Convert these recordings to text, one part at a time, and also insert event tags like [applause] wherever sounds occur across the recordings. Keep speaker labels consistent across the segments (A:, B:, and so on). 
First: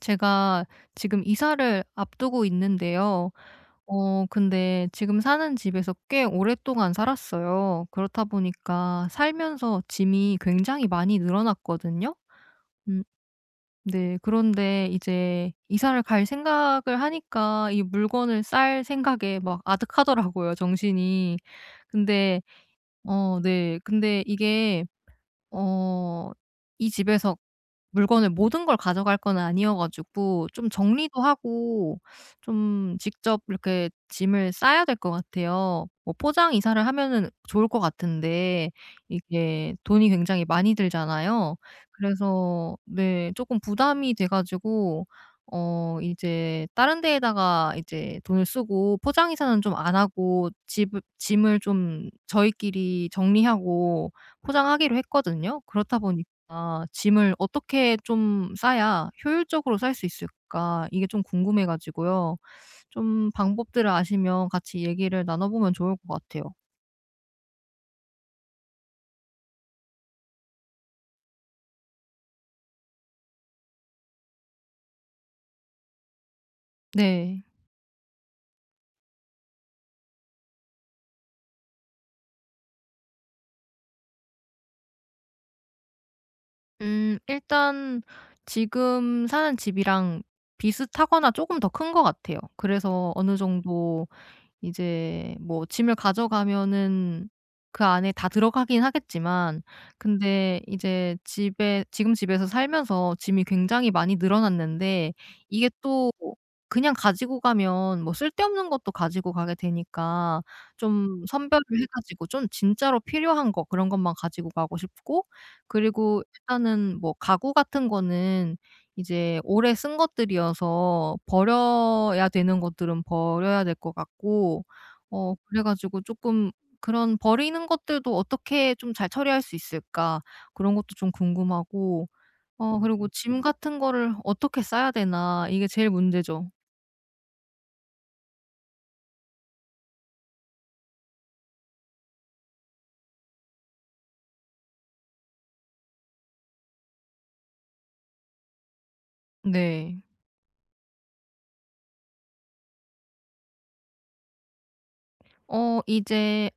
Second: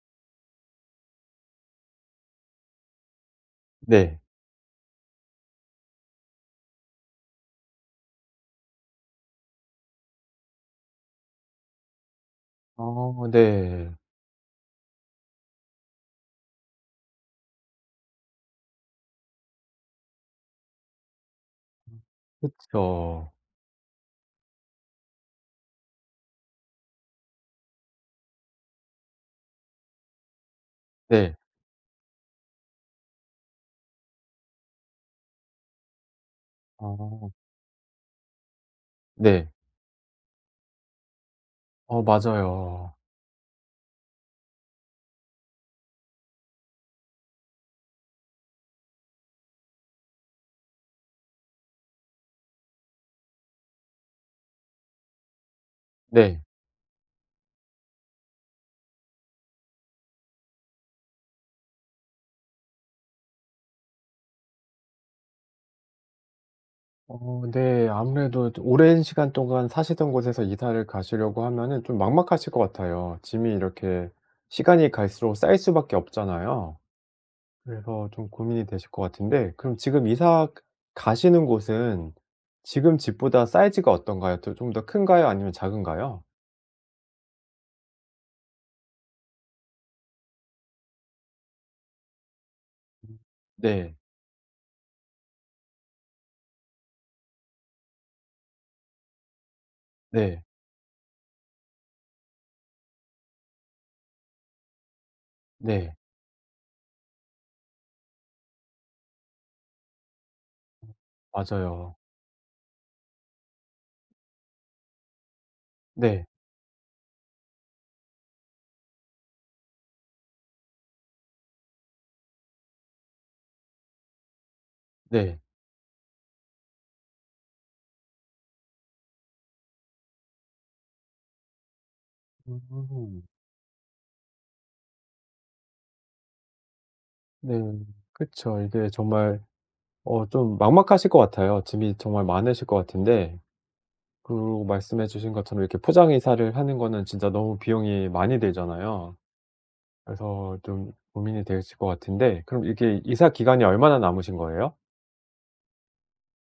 A: 제가 지금 이사를 앞두고 있는데요.
B: 네.
A: 근데 지금 사는 집에서 꽤 오랫동안 살았어요. 그렇다 보니까 살면서 짐이 굉장히 많이 늘어났거든요. 음.
B: 어 네.
A: 네. 그런데 이제 이사를 갈 생각을 하니까 이 물건을 쌀 생각에 막 아득하더라고요 정신이. 근데
B: 그쵸.
A: 네, 근데 이게 어 이 집에서 물건을 모든 걸 가져갈 건 아니어 가지고 좀 정리도
B: 네.
A: 하고 좀 직접 이렇게 짐을 싸야 될 것 같아요. 뭐 포장 이사를 하면은
B: 어
A: 좋을 것 같은데
B: 네.
A: 이게 돈이 굉장히 많이 들잖아요.
B: 어
A: 그래서
B: 맞아요.
A: 네, 조금 부담이 돼 가지고 이제 다른 데에다가 이제 돈을 쓰고 포장 이사는 좀 안 하고 집 짐을 좀 저희끼리 정리하고 포장하기로 했거든요. 그렇다
B: 네.
A: 보니까 짐을 어떻게 좀 싸야 효율적으로 쌀 수 있을까 이게 좀 궁금해 가지고요. 좀 방법들을 아시면 같이 얘기를 나눠보면 좋을 것 같아요.
B: 어 네. 아무래도 좀 오랜 시간 동안 사시던 곳에서 이사를 가시려고 하면은 좀 막막하실 것 같아요. 짐이 이렇게 시간이 갈수록 쌓일 수밖에 없잖아요.
A: 네.
B: 그래서 좀 고민이 되실 것 같은데 그럼 지금 이사 가시는 곳은 지금 집보다 사이즈가 어떤가요? 더 좀 더 큰가요? 아니면 작은가요?
A: 음, 일단 지금 사는 집이랑 비슷하거나 조금 더 큰 것 같아요. 그래서
B: 음.
A: 어느
B: 네.
A: 정도 이제 뭐 짐을 가져가면은 그 안에 다 들어가긴 하겠지만
B: 네.
A: 근데 이제 집에 지금 집에서 살면서 짐이 굉장히 많이 늘어났는데 이게
B: 네.
A: 또 그냥 가지고 가면 뭐 쓸데없는 것도 가지고 가게 되니까 좀 선별을 해
B: 맞아요.
A: 가지고 좀 진짜로 필요한 거 그런 것만 가지고 가고 싶고 그리고
B: 네.
A: 일단은 뭐 가구 같은 거는 이제 오래 쓴 것들이어서 버려야 되는 것들은 버려야 될 것 같고
B: 네.
A: 그래 가지고 조금 그런 버리는 것들도 어떻게 좀 잘 처리할 수 있을까 그런 것도 좀 궁금하고 그리고
B: 음.
A: 짐 같은 거를 어떻게 싸야 되나 이게 제일 문제죠.
B: 네. 그쵸. 이게 정말 좀 막막하실 것 같아요. 짐이 정말 많으실 것 같은데 그리고 말씀해 주신 것처럼 이렇게 포장 이사를 하는 거는 진짜 너무 비용이 많이 들잖아요.
A: 네.
B: 그래서 좀 고민이 되실 것 같은데 그럼 이게 이사 기간이 얼마나 남으신 거예요?
A: 이제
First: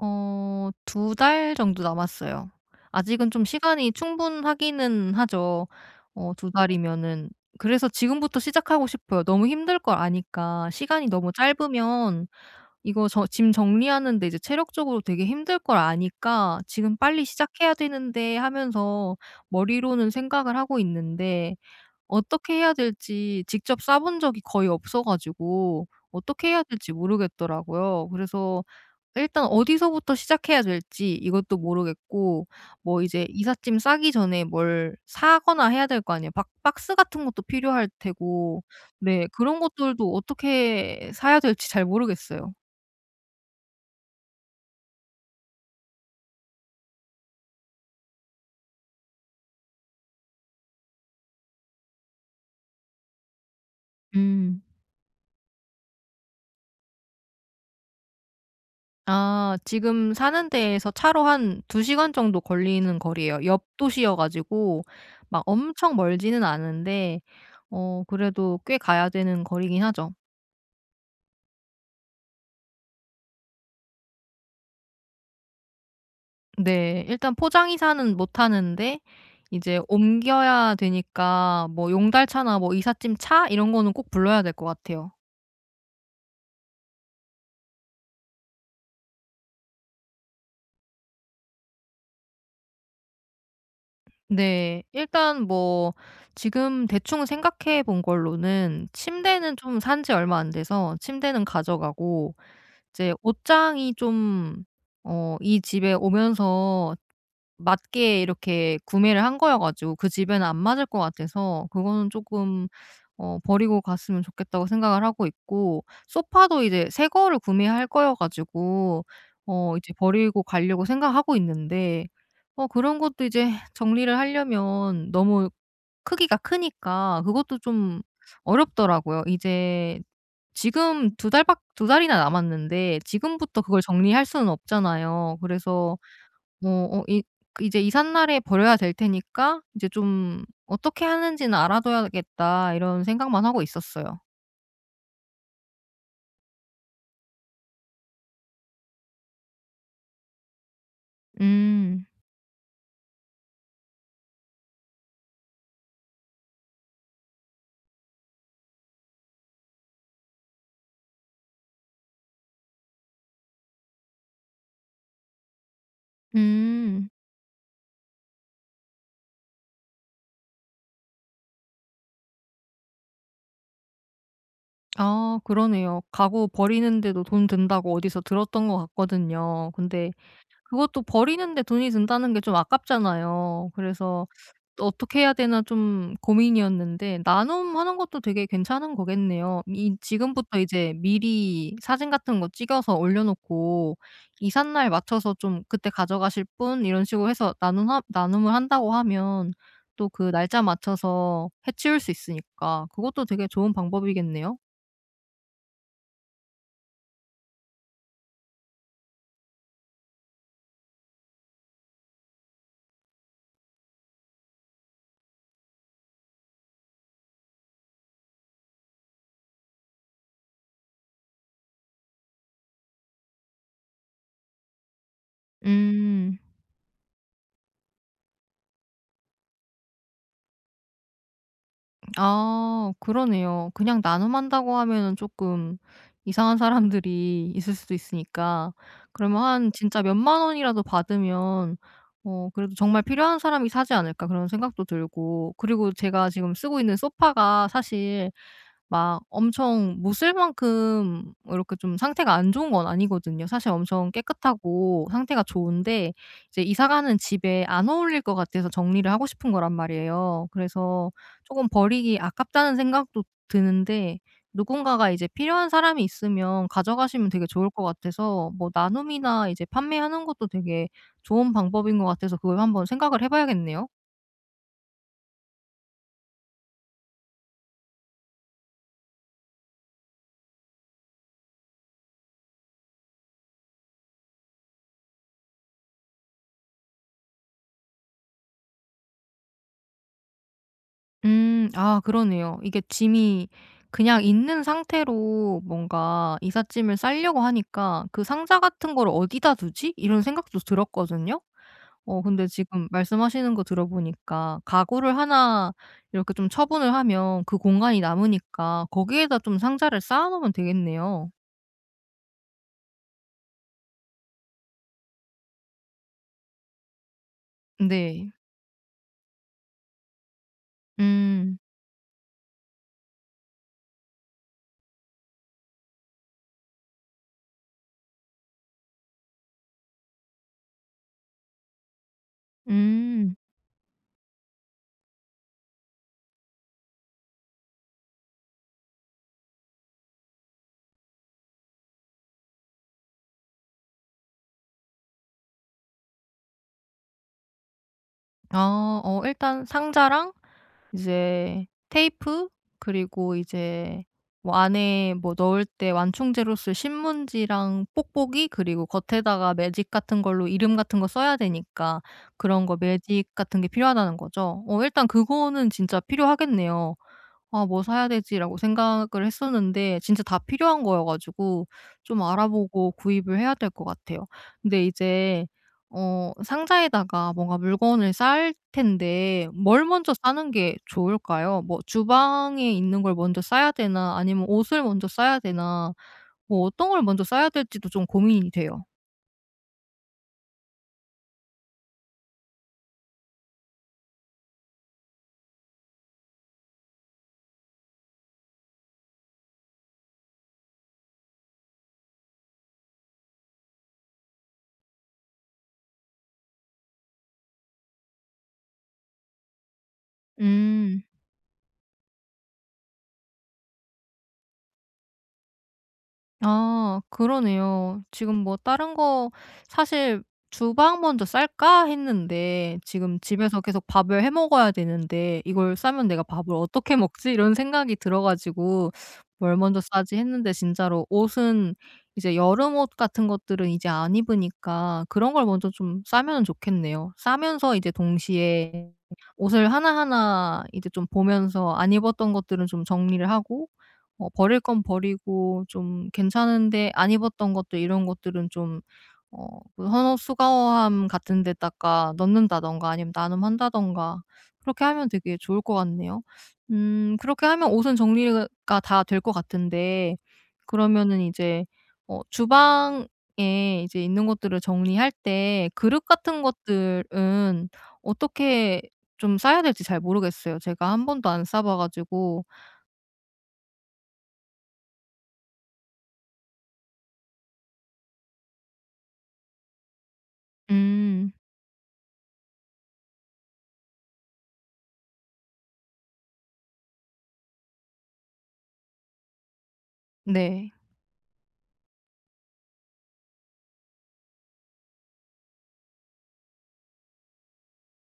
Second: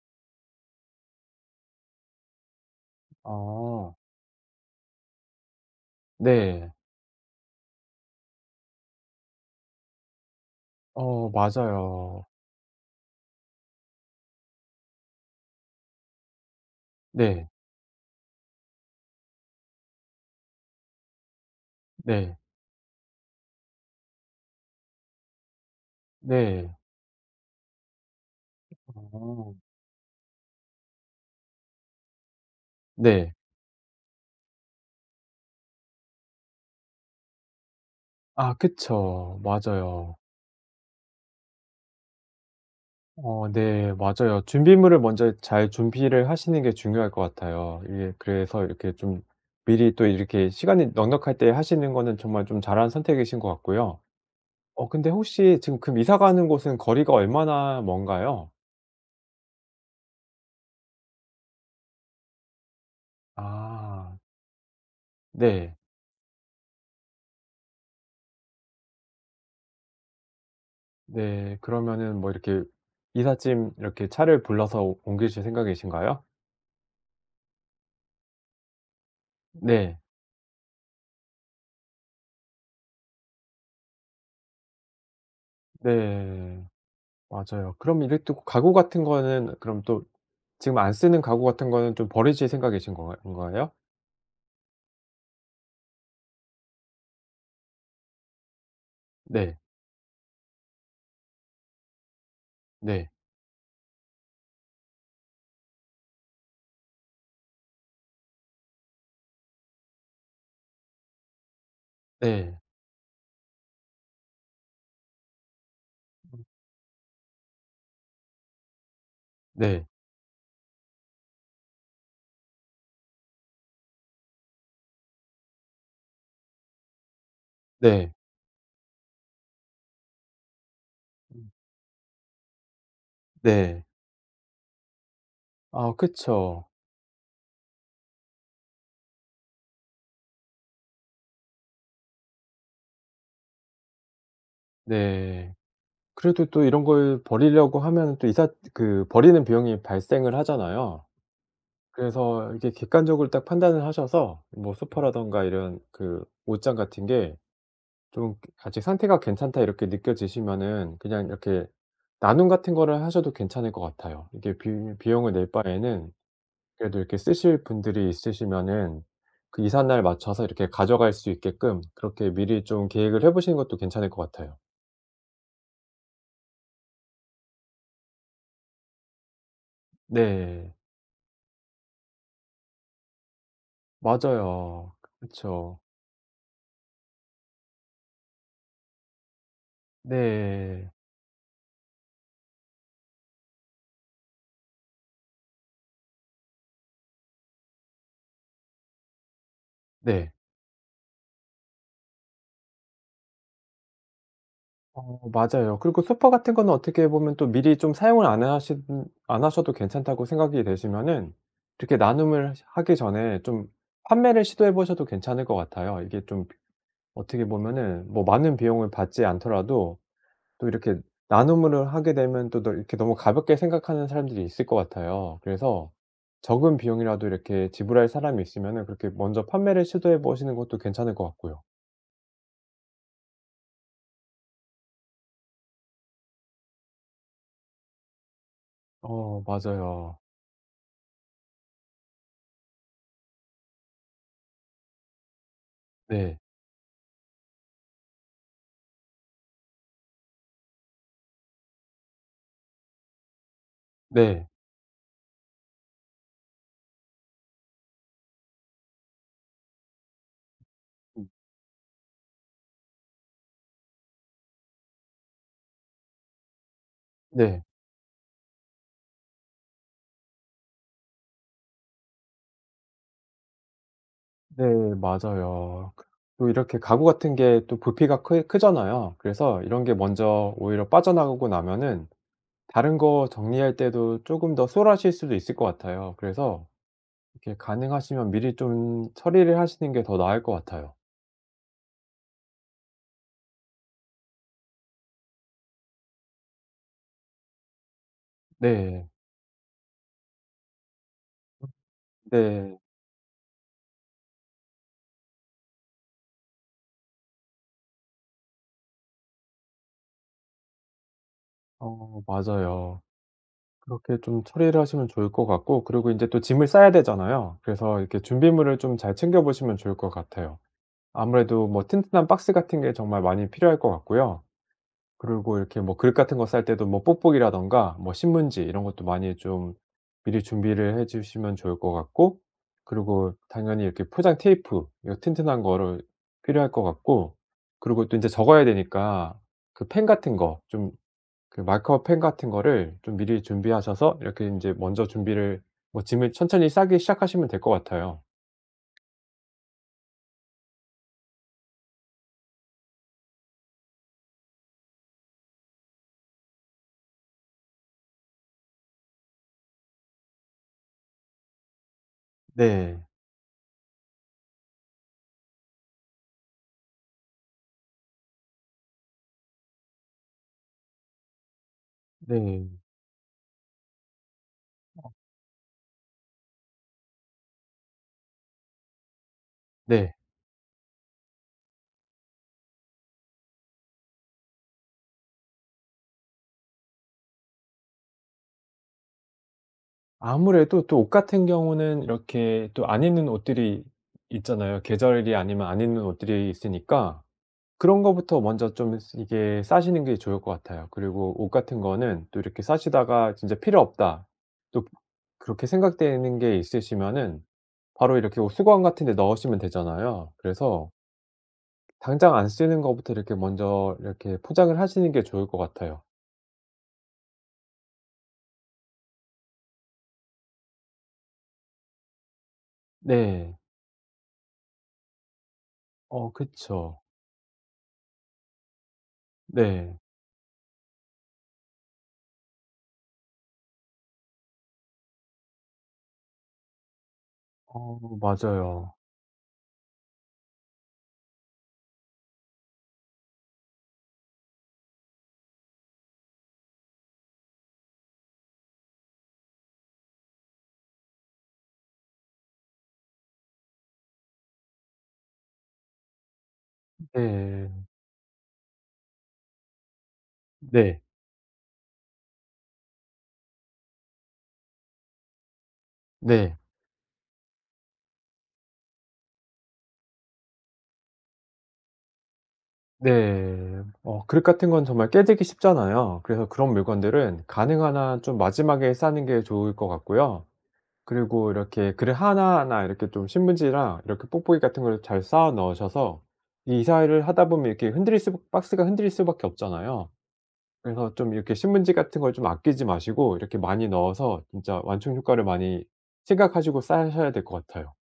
A: 2달 정도 남았어요. 아직은 좀 시간이
B: 아.
A: 충분하기는 하죠. 두
B: 네.
A: 달이면은. 그래서 지금부터 시작하고 싶어요. 너무 힘들 걸 아니까. 시간이
B: 어
A: 너무 짧으면
B: 맞아요.
A: 이거 저 짐 정리하는 데 이제 체력적으로 되게 힘들 걸 아니까 '지금 빨리
B: 네.
A: 시작해야 되는데.' 하면서 머리로는 생각을 하고 있는데
B: 네.
A: 어떻게 해야 될지 직접 싸본 적이 거의 없어 가지고 어떻게 해야
B: 네.
A: 될지 모르겠더라고요. 그래서 일단
B: 어.
A: 어디서부터 시작해야 될지 이것도 모르겠고 뭐 이제
B: 네.
A: 이삿짐 싸기 전에 뭘 사거나 해야 될 거 아니에요. 박 박스 같은 것도 필요할
B: 아
A: 테고 네,
B: 그쵸.
A: 그런 것들도
B: 맞아요.
A: 어떻게 사야 될지 잘 모르겠어요.
B: 어 네. 맞아요. 준비물을 먼저 잘 준비를 하시는 게 중요할 것 같아요. 이게 그래서 이렇게 좀 미리 또 이렇게 시간이 넉넉할 때 하시는 거는 정말 좀 잘한 선택이신 것 같고요.
A: 음.
B: 어 근데 혹시 지금 그 이사 가는 곳은 거리가 얼마나 먼가요?
A: 아, 지금 사는 데에서 차로 한 2시간 정도 걸리는 거리예요. 옆 도시여
B: 아.
A: 가지고 막
B: 네.
A: 엄청 멀지는 않은데 그래도 꽤 가야 되는 거리긴 하죠.
B: 네. 그러면은 뭐 이렇게 이삿짐 이렇게 차를 불러서 옮기실 생각이신가요?
A: 네. 일단 포장 이사는 못 하는데 이제
B: 네.
A: 옮겨야 되니까 뭐 용달차나 뭐 이삿짐 차 이런 거는 꼭 불러야 될 것 같아요.
B: 네. 맞아요. 그럼 이게 또 가구 같은 거는 그럼 또 지금 안 쓰는 가구 같은 거는 좀 버리실 생각이신 건가 요
A: 네. 일단 뭐 지금 대충 생각해 본 걸로는 침대는
B: 네.
A: 좀 산지 얼마 안 돼서 침대는 가져가고
B: 네.
A: 이제 옷장이 좀 이 집에 오면서 맞게 이렇게 구매를 한 거여 가지고 그 집에는 안 맞을 것 같아서 그거는
B: 네.
A: 조금 버리고 갔으면 좋겠다고 생각을 하고 있고 소파도 이제 새 거를 구매할 거여 가지고
B: 네.
A: 이제 버리고 가려고 생각하고 있는데 그런 것도 이제 정리를 하려면 너무 크기가 크니까 그것도 좀
B: 네.
A: 어렵더라고요. 이제 지금
B: 음.
A: 2달이나 남았는데 지금부터 그걸
B: 네.
A: 정리할 수는 없잖아요.
B: 아
A: 그래서
B: 그쵸.
A: 어 어 이 그 이제 이삿날에 버려야 될 테니까 이제 좀 '어떻게 하는지는 알아둬야겠다.' 이런 생각만 하고 있었어요.
B: 네. 그래도 또 이런 걸 버리려고 하면은 또 이삿 그 버리는 비용이 발생을 하잖아요.
A: 음.
B: 그래서 이게 객관적으로 딱 판단을 하셔서 뭐 소파라든가 이런 그 옷장 같은 게 좀 아직 상태가 괜찮다 이렇게 느껴지시면은 그냥 이렇게 나눔 같은 거를 하셔도 괜찮을 것 같아요. 이게 비 비용을 낼 바에는 그래도
A: 음.
B: 이렇게 쓰실 분들이 있으시면은 그 이삿날 맞춰서 이렇게 가져갈 수 있게끔 그렇게 미리 좀 계획을 해 보시는 것도 괜찮을 것 같아요.
A: 아, 그러네요. 가구 버리는데도 돈 든다고 어디서 들었던 것 같거든요. 근데
B: 네.
A: 그것도 버리는데 돈이 든다는 게 좀 아깝잖아요. 그래서 또
B: 맞아요.
A: 어떻게
B: 그
A: 해야 되나
B: 죠
A: 좀 고민이었는데 나눔하는 것도 되게 괜찮은 거겠네요. 이 지금부터
B: 네.
A: 이제 미리 사진 같은 거 찍어서 올려 놓고 이삿날 맞춰서 좀 "그때 가져가실 분?" 이런 식으로 해서 나눔하 나눔을 한다고 하면 또 그
B: 네.
A: 날짜 맞춰서 해 치울 수 있으니까 그것도 되게 좋은 방법이겠네요.
B: 어 맞아요. 그리고 소파 같은 거는 어떻게 보면 또 미리 좀 사용을 안 하시 안 하셔도 괜찮다고 생각이 되시면은 이렇게 나눔을 하시 하기 전에 좀 판매를 시도해 보셔도 괜찮을 것 같아요. 이게 좀 어떻게 보면은 뭐 많은 비용을 받지 않더라도 또 이렇게 나눔을 하게 되면 또 너 이렇게 너무 가볍게 생각하는 사람들이 있을 것 같아요. 그래서
A: 음.
B: 적은 비용이라도 이렇게 지불할 사람이 있으면은 그렇게 먼저 판매를 시도해 보시는 것도 괜찮을 것 같고요.
A: 아, 그러네요. 그냥 나눔한다고 하면은 조금 이상한 사람들이 [laughs] 있을 수도 있으니까 그러면
B: 어
A: 한 진짜
B: 맞아요.
A: 몇만 원이라도 받으면 그래도 '정말 필요한 사람이 사지 않을까.' 그런 생각도 들고 그리고 제가
B: 네.
A: 지금 쓰고 있는 소파가 사실 막 엄청 못쓸 만큼 뭐 이렇게 좀 상태가 안 좋은 건 아니거든요. 사실 엄청
B: 네.
A: 깨끗하고 상태가 좋은데 이제 이사 가는 집에 안 어울릴 것 같아서 정리를 하고 싶은 거란 말이에요. 그래서
B: 음.
A: 조금 버리기 아깝다는 생각도 드는데 누군가가 이제 필요한 사람이 있으면 가져가시면 되게
B: 네.
A: 좋을 것 같아서 뭐 나눔이나 이제 판매하는 것도 되게 좋은 방법인 것 같아서 그걸 한번 생각을 해 봐야겠네요.
B: 네 맞아요. 또 이렇게 가구 같은 게 또 부피가 크 크잖아요. 그래서 이런 게 먼저 오히려 빠져나가고 나면은 다른 거 정리할 때도 조금 더 수월하실 수도 있을 것 같아요. 그래서 이렇게 가능하시면 미리 좀 처리를 하시는 게 더 나을 것 같아요.
A: 음. 아, 그러네요. 이게 짐이 그냥 있는 상태로 뭔가 이삿짐을 싸려고 하니까 '그 상자 같은 걸
B: 네.
A: 어디다 두지?' 이런 생각도 들었거든요. 근데
B: 네.
A: 지금 말씀하시는 거 들어보니까 가구를 하나 이렇게 좀 처분을 하면 그 공간이 남으니까 거기에다 좀 상자를 쌓아 놓으면 되겠네요.
B: 어 맞아요. 그렇게 좀 처리를 하시면 좋을 것 같고, 그리고 이제 또 짐을 싸야 되잖아요. 그래서 이렇게
A: 네.
B: 준비물을 좀 잘 챙겨 보시면 좋을 것 같아요.
A: 음.
B: 아무래도 뭐 튼튼한 박스 같은 게 정말 많이 필요할 것 같고요. 그리고 이렇게 뭐 그릇 같은 거 쌀 때도 뭐 뽁뽁이라든가 뭐 신문지 이런 것도 많이 좀 미리 준비를 해 주시면 좋을 것 같고, 그리고
A: 음.
B: 당연히 이렇게 포장 테이프 이거 튼튼한 거를 필요할 것 같고, 그리고 또 인제 적어야 되니까 그 펜 같은 거 좀, 그 마커 펜 같은 거를 좀 미리 준비하셔서 이렇게 인제 먼저 준비를 뭐 짐을 천천히 싸기 시작하시면 될 것 같아요.
A: 아, 일단 상자랑 이제 테이프 그리고 이제 뭐 안에 뭐 넣을 때 완충제로 쓸 신문지랑 뽁뽁이 그리고 겉에다가 매직 같은 걸로 이름 같은 거 써야 되니까 그런 거
B: 네.
A: 매직 같은 게 필요하다는 거죠. 일단 그거는 진짜 필요하겠네요. '아 뭐 사야 되지?'라고 생각을 했었는데 진짜 다 필요한 거여 가지고 좀
B: 네.
A: 알아보고 구입을 해야 될 것 같아요. 근데 이제 상자에다가 뭔가 물건을 쌓을 텐데 뭘 먼저
B: 네.
A: 싸는 게 좋을까요? 뭐 주방에 있는 걸 먼저 싸야 되나 아니면 옷을 먼저 싸야 되나 뭐 어떤 걸 먼저 싸야 될지도 좀 고민이 돼요.
B: 아무래도 또 옷 같은 경우는 이렇게 또 안 입는 옷들이 있잖아요. 계절이 아니면 안 입는 옷들이 있으니까 그런 거부터 먼저 좀 스 이게 싸시는 게 좋을 것 같아요. 그리고 옷 같은 거는 또 이렇게 싸시다가 '진짜 필요 없다.' 또 그렇게 생각되는 게 있으시면은 바로 이렇게 옷 수거함 같은 데 넣으시면 되잖아요. 그래서
A: 음.
B: 당장 안 쓰는 거부터 이렇게 먼저 이렇게 포장을 하시는 게 좋을 것 같아요.
A: 아, 그러네요. 지금 뭐 다른 거 사실 '주방 먼저 쌀까?' 했는데 지금
B: 네.
A: 집에서 계속 밥을 해 먹어야 되는데 '이걸 싸면 내가
B: 어
A: 밥을 어떻게
B: 그쵸.
A: 먹지?' 이런 생각이 들어 가지고 '뭘 먼저
B: 네.
A: 싸지?' 했는데 진짜로 옷은 이제 여름 옷 같은 것들은 이제 안 입으니까 그런 걸 먼저 좀 싸면 좋겠네요. 싸면서 이제
B: 어
A: 동시에
B: 맞아요.
A: 옷을 하나하나 이제 좀 보면서 안 입었던 것들은 좀 정리를 하고 버릴 건 버리고 좀 괜찮은데 안 입었던 것들 이런 것들은 좀 그 헌옷수거함 같은 데다가 넣는다든가 아니면 나눔한다든가 그렇게 하면 되게 좋을 것 같네요. 음, 그렇게 하면
B: 네.
A: 옷은 정리가 다 될 것 같은데
B: 네.
A: 그러면은 이제 주방에 이제 있는 것들을 정리할 때 그릇 같은
B: 네.
A: 것들은 어떻게 좀 싸야 될지 잘 모르겠어요. 제가 한 번도 안 싸봐 가지고.
B: 네. 어 그릇 같은 건 정말 깨지기 쉽잖아요. 그래서 그런 물건들은 가능한 한 좀 마지막에 싸는 게 좋을 것 같고요.
A: 음.
B: 그리고 이렇게 그릇 하나하나 이렇게 좀 신문지랑 이렇게 뽁뽁이 같은 걸 잘 쌓아 넣으셔서 이 이사를 하다 보면 이렇게 흔들릴 수 박스가 흔들릴 수밖에 없잖아요.
A: 네.
B: 그래서 좀 이렇게 신문지 같은 걸 좀 아끼지 마시고 이렇게 많이 넣어서 진짜 완충 효과를 많이 생각하시고 싸셔야 될 것 같아요.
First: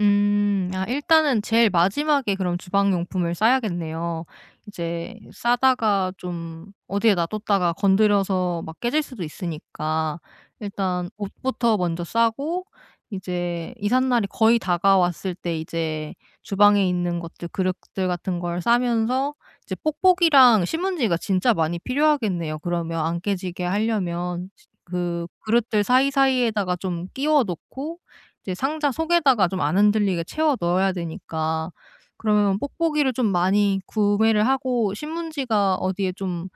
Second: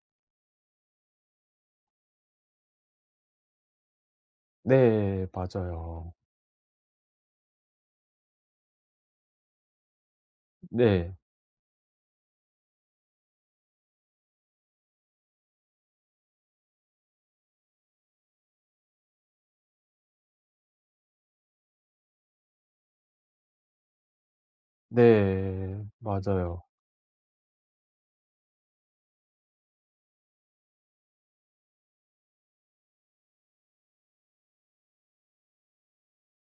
A: 음. 아, 일단은 제일 마지막에 그럼 주방 용품을 싸야겠네요. 이제
B: 네.
A: 싸다가
B: 맞아요.
A: 좀 어디에 놔뒀다가 건드려서 막 깨질 수도 있으니까 일단
B: 네.
A: 옷부터 먼저 싸고 이제 이삿날이 거의 다가왔을 때 이제 주방에 있는 것들 그릇들 같은 걸 싸면서 이제 뽁뽁이랑 신문지가 진짜 많이 필요하겠네요. 그러면 안 깨지게 하려면 그 그릇들
B: 네. 맞아요.
A: 사이사이에다가 좀 끼워 놓고 이제 상자 속에다가 좀 안 흔들리게 채워 넣어야 되니까 그러면 뽁뽁이를 좀 많이 구매를 하고 신문지가 어디에 좀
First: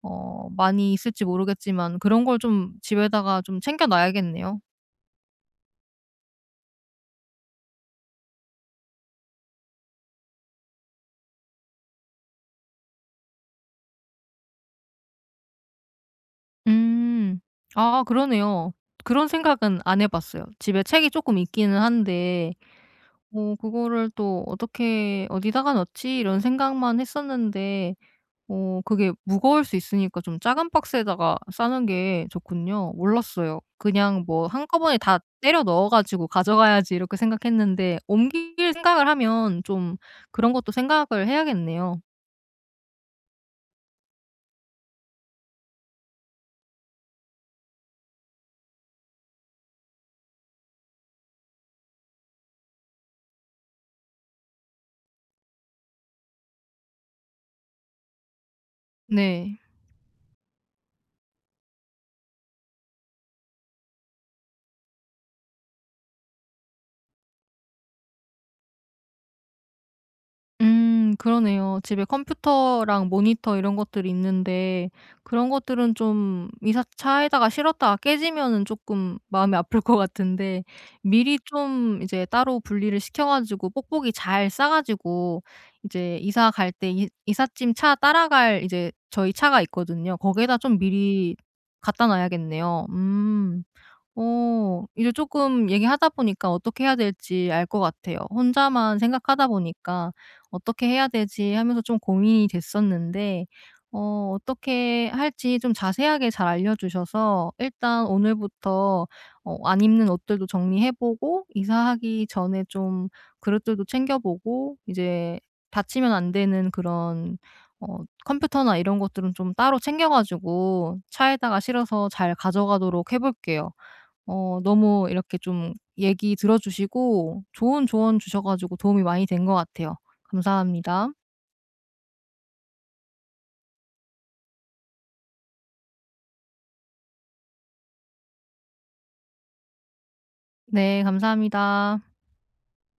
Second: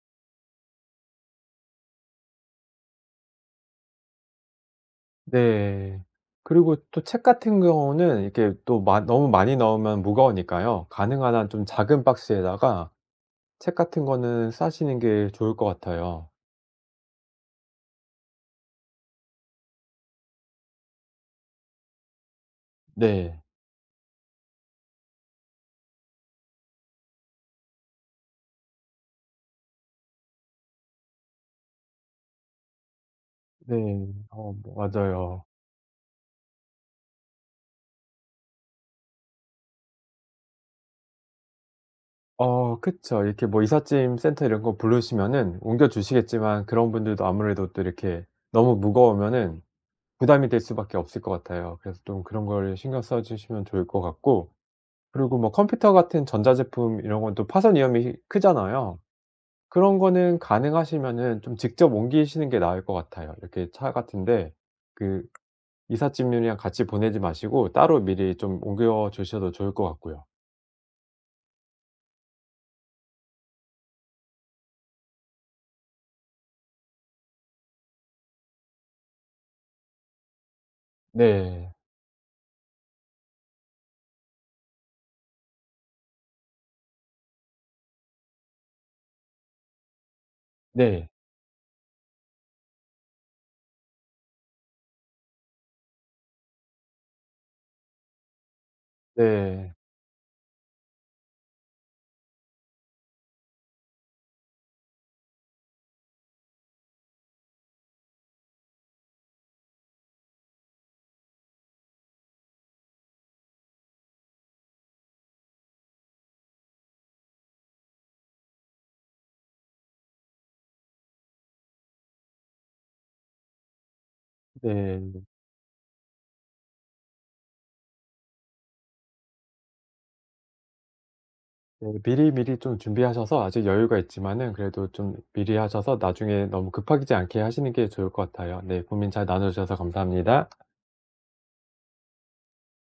A: 많이 있을지 모르겠지만 그런 걸 좀 집에다가 좀 챙겨 놔야겠네요.
B: 네. 그리고 또 책 같은 경우는 이렇게 또 마 너무 많이 넣으면 무거우니까요. 가능한 한 좀 작은 박스에다가 책 같은 거는 싸시는 게 좋을 것 같아요.
A: 음. 아, 그러네요. 그런 생각은 안 해 봤어요. 집에 책이 쪼끔 있기는 한데
B: 네.
A: 뭐 그거를 또 '어떻게 어디다가 넣지?' 이런 생각만 했었는데 그게 무거울 수 있으니까 좀 작은 박스에다가 싸는 게 좋군요. 몰랐어요.
B: 네.
A: 그냥 뭐
B: 어
A: 한꺼번에 다
B: 맞아요.
A: 때려 넣어 가지고 가져가야지 이렇게 생각했는데 옮길 생각을 하면 좀 그런 것도 생각을 해야겠네요.
B: 어 그쵸. 이렇게 뭐 이삿짐 센터 이런 거 부르시면은 옮겨 주시겠지만 그런 분들도 아무래도 또 이렇게 너무 무거우면은 부담이 될 수밖에 없을 것 같아요. 그래서 좀 그런 걸 신경 써 주시면 좋을 것 같고, 그리고 뭐 컴퓨터 같은 전자제품 이런 건 또 파손 위험이 크잖아요.
A: 네.
B: 그런 거는 가능하시면은 좀 직접 옮기시는 게 나을 것 같아요. 이렇게 차 같은데 그 이삿짐이랑 같이 보내지 마시고 따로 미리 좀 옮겨 주셔도 좋을 것 같고요.
A: 음, 그러네요. 집에 컴퓨터랑 모니터 이런 것들이 있는데 그런 것들은 좀 이사 차에다가 실었다가 깨지면은 조금 마음이 아플 것 같은데 미리
B: 네.
A: 좀 이제 따로 분리를 시켜 가지고 뽁뽁이 잘 싸 가지고 이제 이사 갈 때 이 이삿짐 차 따라갈 이제 저희 차가 있거든요. 거기에다 좀
B: 네.
A: 미리 갖다 놔야겠네요. 음. 이제 조금 얘기하다 보니까 어떻게 해야 될지 알 것 같아요. 혼자만 생각하다
B: 네.
A: 보니까 '어떻게 해야 되지?' 하면서 좀 고민이 됐었는데 어떻게 할지 좀 자세하게 잘 알려 주셔서 일단 오늘부터 안 입는 옷들도 정리해 보고 이사하기 전에 좀 그릇들도 챙겨 보고 이제 다치면 안 되는 그런 어 컴퓨터나 이런 것들은 좀 따로 챙겨 가지고 차에다가 실어서 잘 가져가도록 해 볼게요. 너무
B: 네.
A: 이렇게 좀 얘기 들어 주시고 좋은 조언 주셔 가지고 도움이 많이 된 것 같아요. 감사합니다.
B: 네. 미리미리 좀 준비하셔서 아직 여유가 있지만은 그래도 좀 미리 하셔서 나중에 너무 급하지 않게 하시는 게 좋을 것 같아요. 네. 고민 잘 나눠 주셔서 감사합니다.
A: 네, 감사합니다.